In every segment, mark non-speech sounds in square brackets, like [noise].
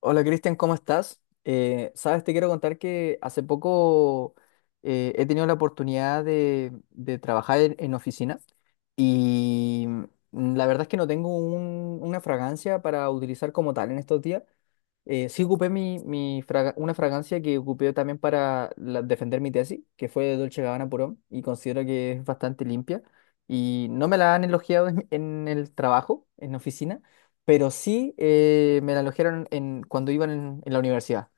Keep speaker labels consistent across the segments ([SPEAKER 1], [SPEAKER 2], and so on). [SPEAKER 1] Hola Cristian, ¿cómo estás? Sabes, te quiero contar que hace poco he tenido la oportunidad de trabajar en oficina y la verdad es que no tengo una fragancia para utilizar como tal en estos días. Sí ocupé mi una fragancia que ocupé también para defender mi tesis, que fue de Dolce Gabbana Pro Homme, y considero que es bastante limpia y no me la han elogiado en el trabajo, en la oficina, pero sí me la alojaron en, cuando iban en la universidad.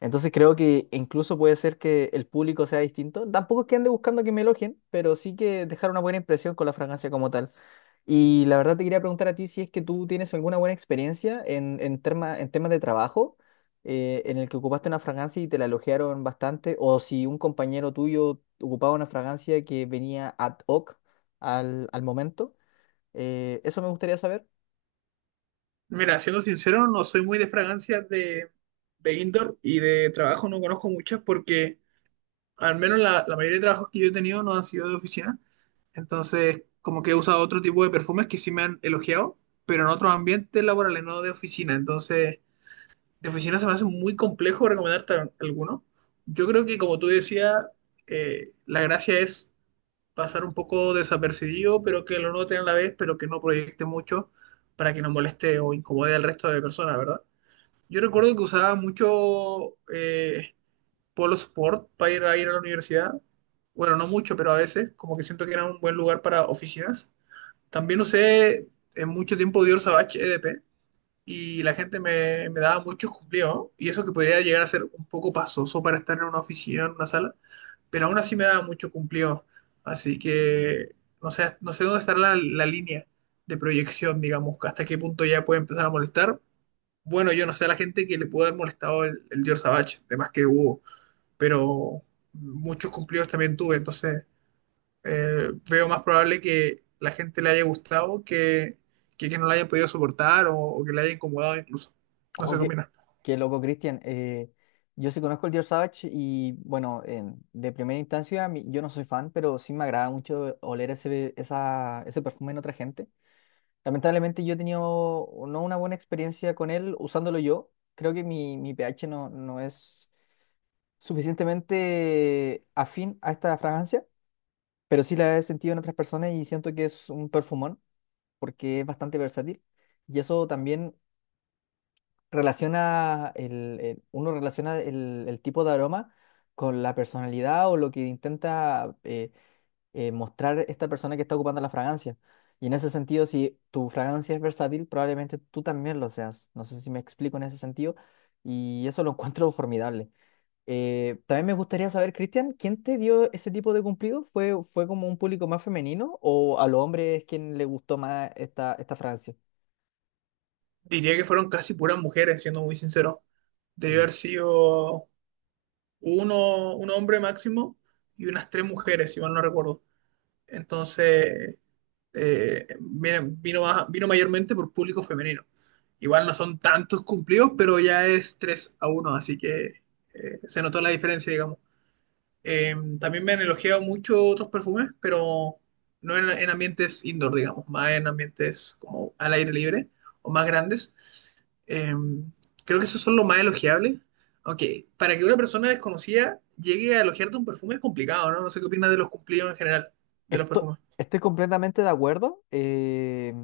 [SPEAKER 1] Entonces creo que incluso puede ser que el público sea distinto. Tampoco es que ande buscando que me elogien, pero sí que dejar una buena impresión con la fragancia como tal. Y la verdad te quería preguntar a ti si es que tú tienes alguna buena experiencia en en temas de trabajo en el que ocupaste una fragancia y te la elogiaron bastante, o si un compañero tuyo ocupaba una fragancia que venía ad hoc al momento. Eso me gustaría saber.
[SPEAKER 2] Mira, siendo sincero, no soy muy de fragancias de indoor y de trabajo no conozco muchas porque al menos la mayoría de trabajos que yo he tenido no han sido de oficina. Entonces, como que he usado otro tipo de perfumes que sí me han elogiado, pero en otros ambientes laborales, no de oficina. Entonces, de oficina se me hace muy complejo recomendarte alguno. Yo creo que, como tú decías, la gracia es pasar un poco desapercibido, pero que lo noten a la vez, pero que no proyecte mucho para que no moleste o incomode al resto de personas, ¿verdad? Yo recuerdo que usaba mucho Polo Sport para ir ir a la universidad. Bueno, no mucho, pero a veces, como que siento que era un buen lugar para oficinas. También usé en mucho tiempo Dior Savage EDP y la gente me daba muchos cumplidos. Y eso que podría llegar a ser un poco pasoso para estar en una oficina, en una sala, pero aún así me daba mucho cumplidos. Así que no sé, no sé dónde estará la línea de proyección, digamos, hasta qué punto ya puede empezar a molestar, bueno, yo no sé a la gente que le pudo haber molestado el George Savage, de más que hubo, pero muchos cumplidos también tuve, entonces veo más probable que la gente le haya gustado que no la haya podido soportar o que le haya incomodado incluso. No
[SPEAKER 1] Ojo,
[SPEAKER 2] sé qué opinas.
[SPEAKER 1] qué loco, Cristian. Yo sí conozco el George Savage y bueno, de primera instancia yo no soy fan, pero sí me agrada mucho oler ese perfume en otra gente. Lamentablemente yo he tenido no una buena experiencia con él usándolo yo. Creo que mi pH no es suficientemente afín a esta fragancia, pero sí la he sentido en otras personas y siento que es un perfumón porque es bastante versátil. Y eso también relaciona uno relaciona el tipo de aroma con la personalidad o lo que intenta mostrar esta persona que está ocupando la fragancia. Y en ese sentido, si tu fragancia es versátil, probablemente tú también lo seas. No sé si me explico en ese sentido y eso lo [laughs] encuentro formidable. También me gustaría saber, Cristian, ¿quién te dio ese tipo de cumplido? Fue como un público más femenino o a los hombres quien le gustó más esta fragancia?
[SPEAKER 2] Diría que fueron casi puras mujeres, siendo muy sincero. Debió haber sido un hombre máximo y unas tres mujeres, si mal no recuerdo. Entonces, vino mayormente por público femenino. Igual no son tantos cumplidos, pero ya es 3 a uno, así que se notó la diferencia, digamos. Eh, también me han elogiado mucho otros perfumes, pero no en ambientes indoor, digamos, más en ambientes como al aire libre o más grandes. Eh, creo que esos son los más elogiables. Aunque para que una persona desconocida llegue a elogiarte un perfume es complicado, ¿no? No sé qué opinas de los cumplidos en general, de los perfumes.
[SPEAKER 1] Estoy completamente de acuerdo.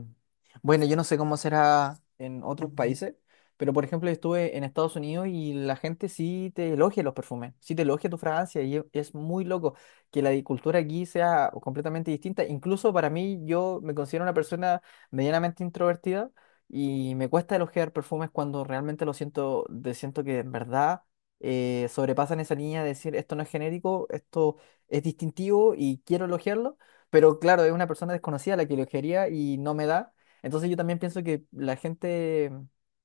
[SPEAKER 1] Bueno, yo no sé cómo será en otros países, pero por ejemplo, estuve en Estados Unidos y la gente sí te elogia los perfumes, sí te elogia tu fragancia y es muy loco que la cultura aquí sea completamente distinta. Incluso para mí, yo me considero una persona medianamente introvertida y me cuesta elogiar perfumes cuando realmente lo siento, siento que en verdad sobrepasan esa línea de decir esto no es genérico, esto es distintivo y quiero elogiarlo, pero claro, es una persona desconocida la que lo quería y no me da. Entonces yo también pienso que la gente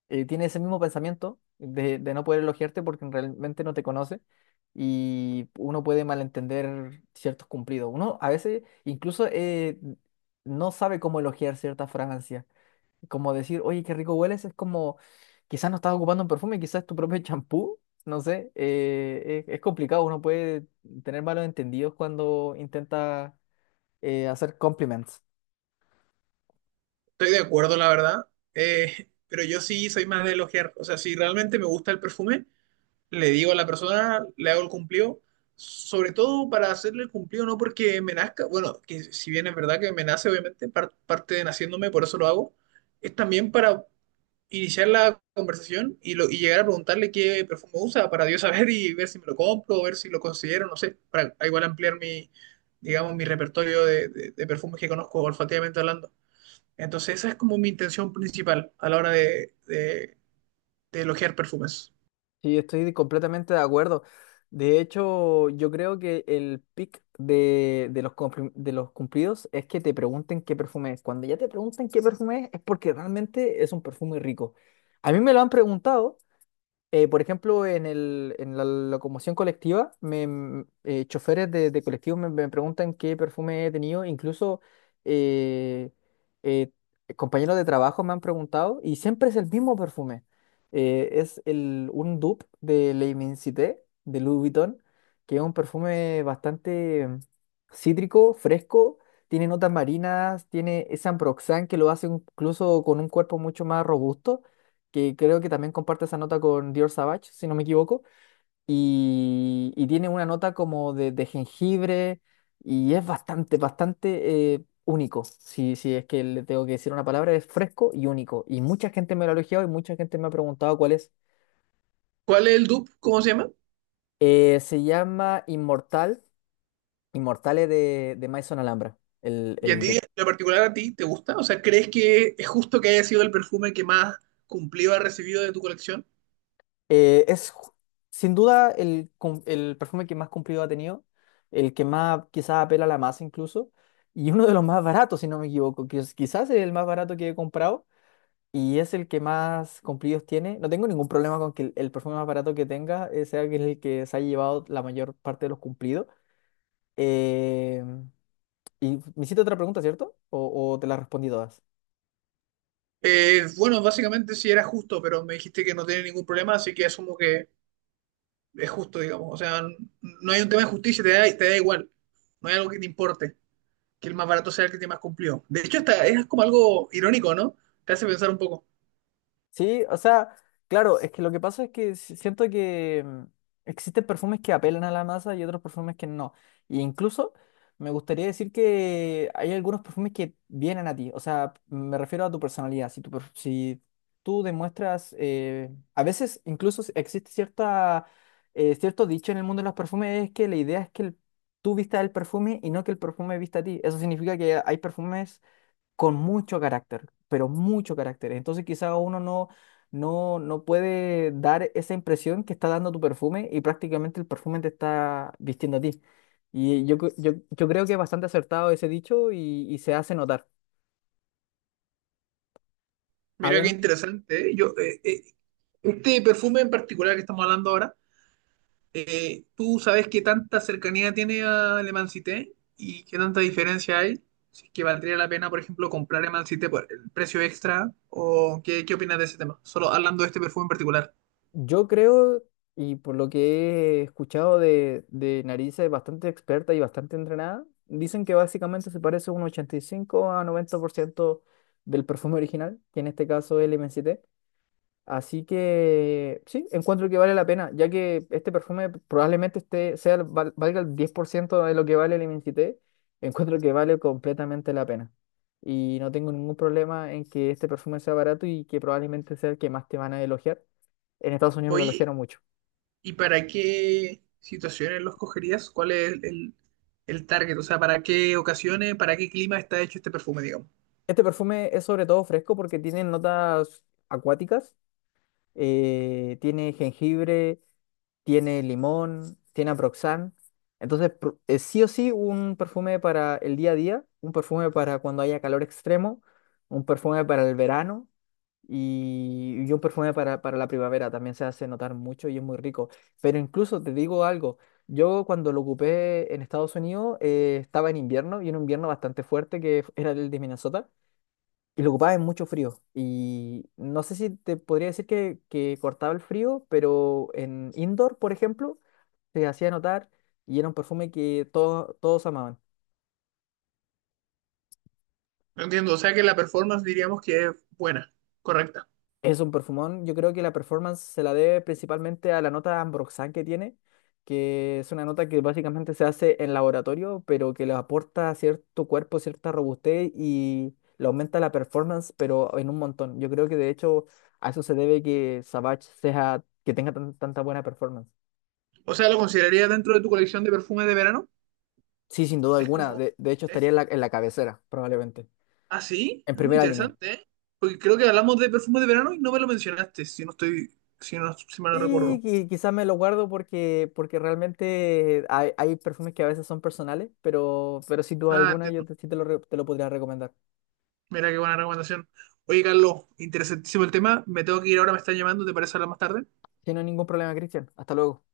[SPEAKER 1] tiene ese mismo pensamiento de no poder elogiarte porque realmente no te conoce y uno puede malentender ciertos cumplidos. Uno a veces incluso no sabe cómo elogiar cierta fragancia. Como decir, oye, qué rico hueles, es como quizás no estás ocupando un perfume, quizás tu propio [laughs] champú. No sé, es complicado, uno puede tener malos entendidos cuando intenta hacer compliments.
[SPEAKER 2] Estoy de acuerdo, la verdad. Pero yo sí soy más de elogiar. O sea, si realmente me gusta el perfume, le digo a la persona, le hago el cumplido. Sobre todo para hacerle el cumplido, no porque me nazca. Bueno, que si bien es verdad que me nace, obviamente, parte de naciéndome, por eso lo hago. Es también para iniciar la conversación y, lo, y llegar a preguntarle qué perfume usa, para Dios saber y ver si me lo compro, o ver si lo considero, no sé. Para igual ampliar mi, digamos, mi repertorio de perfumes que conozco olfativamente hablando. Entonces, esa es como mi intención principal a la hora de elogiar perfumes.
[SPEAKER 1] Sí, estoy completamente de acuerdo. De hecho, yo creo que el pick de de los cumplidos es que te pregunten qué perfume es. Cuando ya te pregunten qué perfume es porque realmente es un perfume rico. A mí me lo han preguntado. Por ejemplo, en en la locomoción colectiva, choferes de colectivos me preguntan qué perfume he tenido, incluso eh, eh, compañeros de trabajo me han preguntado y siempre es el mismo perfume. Es un dupe de Le Immensité, de Louis Vuitton, que es un perfume bastante cítrico, fresco, tiene notas marinas, tiene ese ambroxan que lo hace incluso con un cuerpo mucho más robusto, que creo que también comparte esa nota con Dior Savage, si no me equivoco, y tiene una nota como de jengibre y es bastante único. Si es que le tengo que decir una palabra, es fresco y único. Y mucha gente me lo ha elogiado y mucha gente me ha preguntado cuál es.
[SPEAKER 2] ¿Cuál es el dupe? ¿Cómo se llama?
[SPEAKER 1] Se llama Inmortal, Inmortales de Maison Alhambra,
[SPEAKER 2] ¿Y a
[SPEAKER 1] el
[SPEAKER 2] ti, en
[SPEAKER 1] dupe.
[SPEAKER 2] lo particular, a ti te gusta? O sea, ¿crees que es justo que haya sido el perfume que más cumplido ha recibido de tu colección?
[SPEAKER 1] Eh, es ju- sin duda el, el perfume que más cumplido ha tenido, el que más quizás apela a la masa incluso, y uno de los más baratos, si no me equivoco, quizás es el más barato que he comprado y es el que más cumplidos tiene. No tengo ningún problema con que el perfume más barato que tenga sea que el que se haya llevado la mayor parte de los cumplidos. Eh, y me hiciste otra pregunta, ¿cierto? O te la respondí todas?
[SPEAKER 2] Bueno, básicamente sí era justo, pero me dijiste que no tiene ningún problema, así que asumo que es justo, digamos. O sea, no hay un tema de justicia, te da igual. No hay algo que te importe, que el más barato sea el que te más cumplió. De hecho, hasta es como algo irónico, ¿no? Te hace pensar un poco.
[SPEAKER 1] Sí, o sea, claro, es que lo que pasa es que siento que existen perfumes que apelan a la masa y otros perfumes que no. E incluso me gustaría decir que hay algunos perfumes que vienen a ti, o sea, me refiero a tu personalidad. Si tú, si tú demuestras, a veces incluso existe cierta, cierto dicho en el mundo de los perfumes, es que la idea es que tú vistas el perfume y no que el perfume vista a ti. Eso significa que hay perfumes con mucho carácter, pero mucho carácter. Entonces quizá uno no, no, no puede dar esa impresión que está dando tu perfume y prácticamente el perfume te está vistiendo a ti. Y yo creo que es bastante acertado ese dicho y se hace notar.
[SPEAKER 2] Mira qué
[SPEAKER 1] Además,
[SPEAKER 2] interesante, ¿eh? Este perfume en particular que estamos hablando ahora, ¿tú sabes qué tanta cercanía tiene a Le Man Cité y qué tanta diferencia hay? Si es que valdría la pena, por ejemplo, comprar Le Man Cité por el precio extra, o qué, qué opinas de ese tema, solo hablando de este perfume en particular.
[SPEAKER 1] yo creo, y por lo que he escuchado de narices bastante experta y bastante entrenada, dicen que básicamente se parece un 85 a 90% del perfume original, que en este caso es el m MST. Así que sí, encuentro que vale la pena, ya que este perfume probablemente esté, sea, el val- valga el 10% de lo que vale el MCT, encuentro que vale completamente la pena. Y no tengo ningún problema en que este perfume sea barato y que probablemente sea el que más te van a elogiar. En Estados Unidos me lo
[SPEAKER 2] Oye,
[SPEAKER 1] elogiaron mucho.
[SPEAKER 2] ¿y para qué situaciones lo escogerías? ¿Cuál es el target? O sea, ¿para qué ocasiones, para qué clima está hecho este perfume, digamos?
[SPEAKER 1] Este perfume es sobre todo fresco porque tiene notas acuáticas, tiene jengibre, tiene limón, tiene Aproxan. Sí o sí, un perfume para el día a día, un perfume para cuando haya calor extremo, un perfume para el verano y un perfume para la primavera. También se hace notar mucho y es muy rico. Pero incluso te digo algo, yo cuando lo ocupé en Estados Unidos estaba en invierno y en un invierno bastante fuerte que era el de Minnesota. Y lo ocupaba en mucho frío. Y no sé si te podría decir que cortaba el frío, pero en indoor, por ejemplo, se hacía notar y era un perfume que todos amaban.
[SPEAKER 2] No entiendo, o sea que la performance diríamos que es buena, correcta.
[SPEAKER 1] Es un perfumón, yo creo que la performance se la debe principalmente a la nota ambroxan que tiene, que es una nota que básicamente se hace en laboratorio, pero que le aporta a cierto cuerpo, cierta robustez y le aumenta la performance, pero en un montón. Yo creo que de hecho a eso se debe que Savage sea, que tenga tanta buena performance.
[SPEAKER 2] O sea, ¿lo considerarías dentro de tu colección de perfumes de verano?
[SPEAKER 1] Sí, sin duda
[SPEAKER 2] Es
[SPEAKER 1] alguna.
[SPEAKER 2] como,
[SPEAKER 1] De hecho,
[SPEAKER 2] ¿eh?
[SPEAKER 1] estaría en en la cabecera, probablemente.
[SPEAKER 2] ¿Ah, sí?
[SPEAKER 1] En
[SPEAKER 2] Mm,
[SPEAKER 1] primera línea.
[SPEAKER 2] interesante, ¿eh? Porque creo que hablamos de perfumes de verano y no me lo mencionaste, si no estoy, si no, si mal no
[SPEAKER 1] Y,
[SPEAKER 2] recuerdo.
[SPEAKER 1] quizás me lo guardo porque, porque realmente hay perfumes que a veces son personales, pero sin duda
[SPEAKER 2] Ah,
[SPEAKER 1] alguna
[SPEAKER 2] entiendo.
[SPEAKER 1] sí te lo, te lo podría recomendar.
[SPEAKER 2] Mira qué buena recomendación. Oye, Carlos, interesantísimo el tema. Me tengo que ir ahora, me están llamando, ¿te parece hablar más tarde?
[SPEAKER 1] Si no hay ningún problema, Cristian. Hasta luego.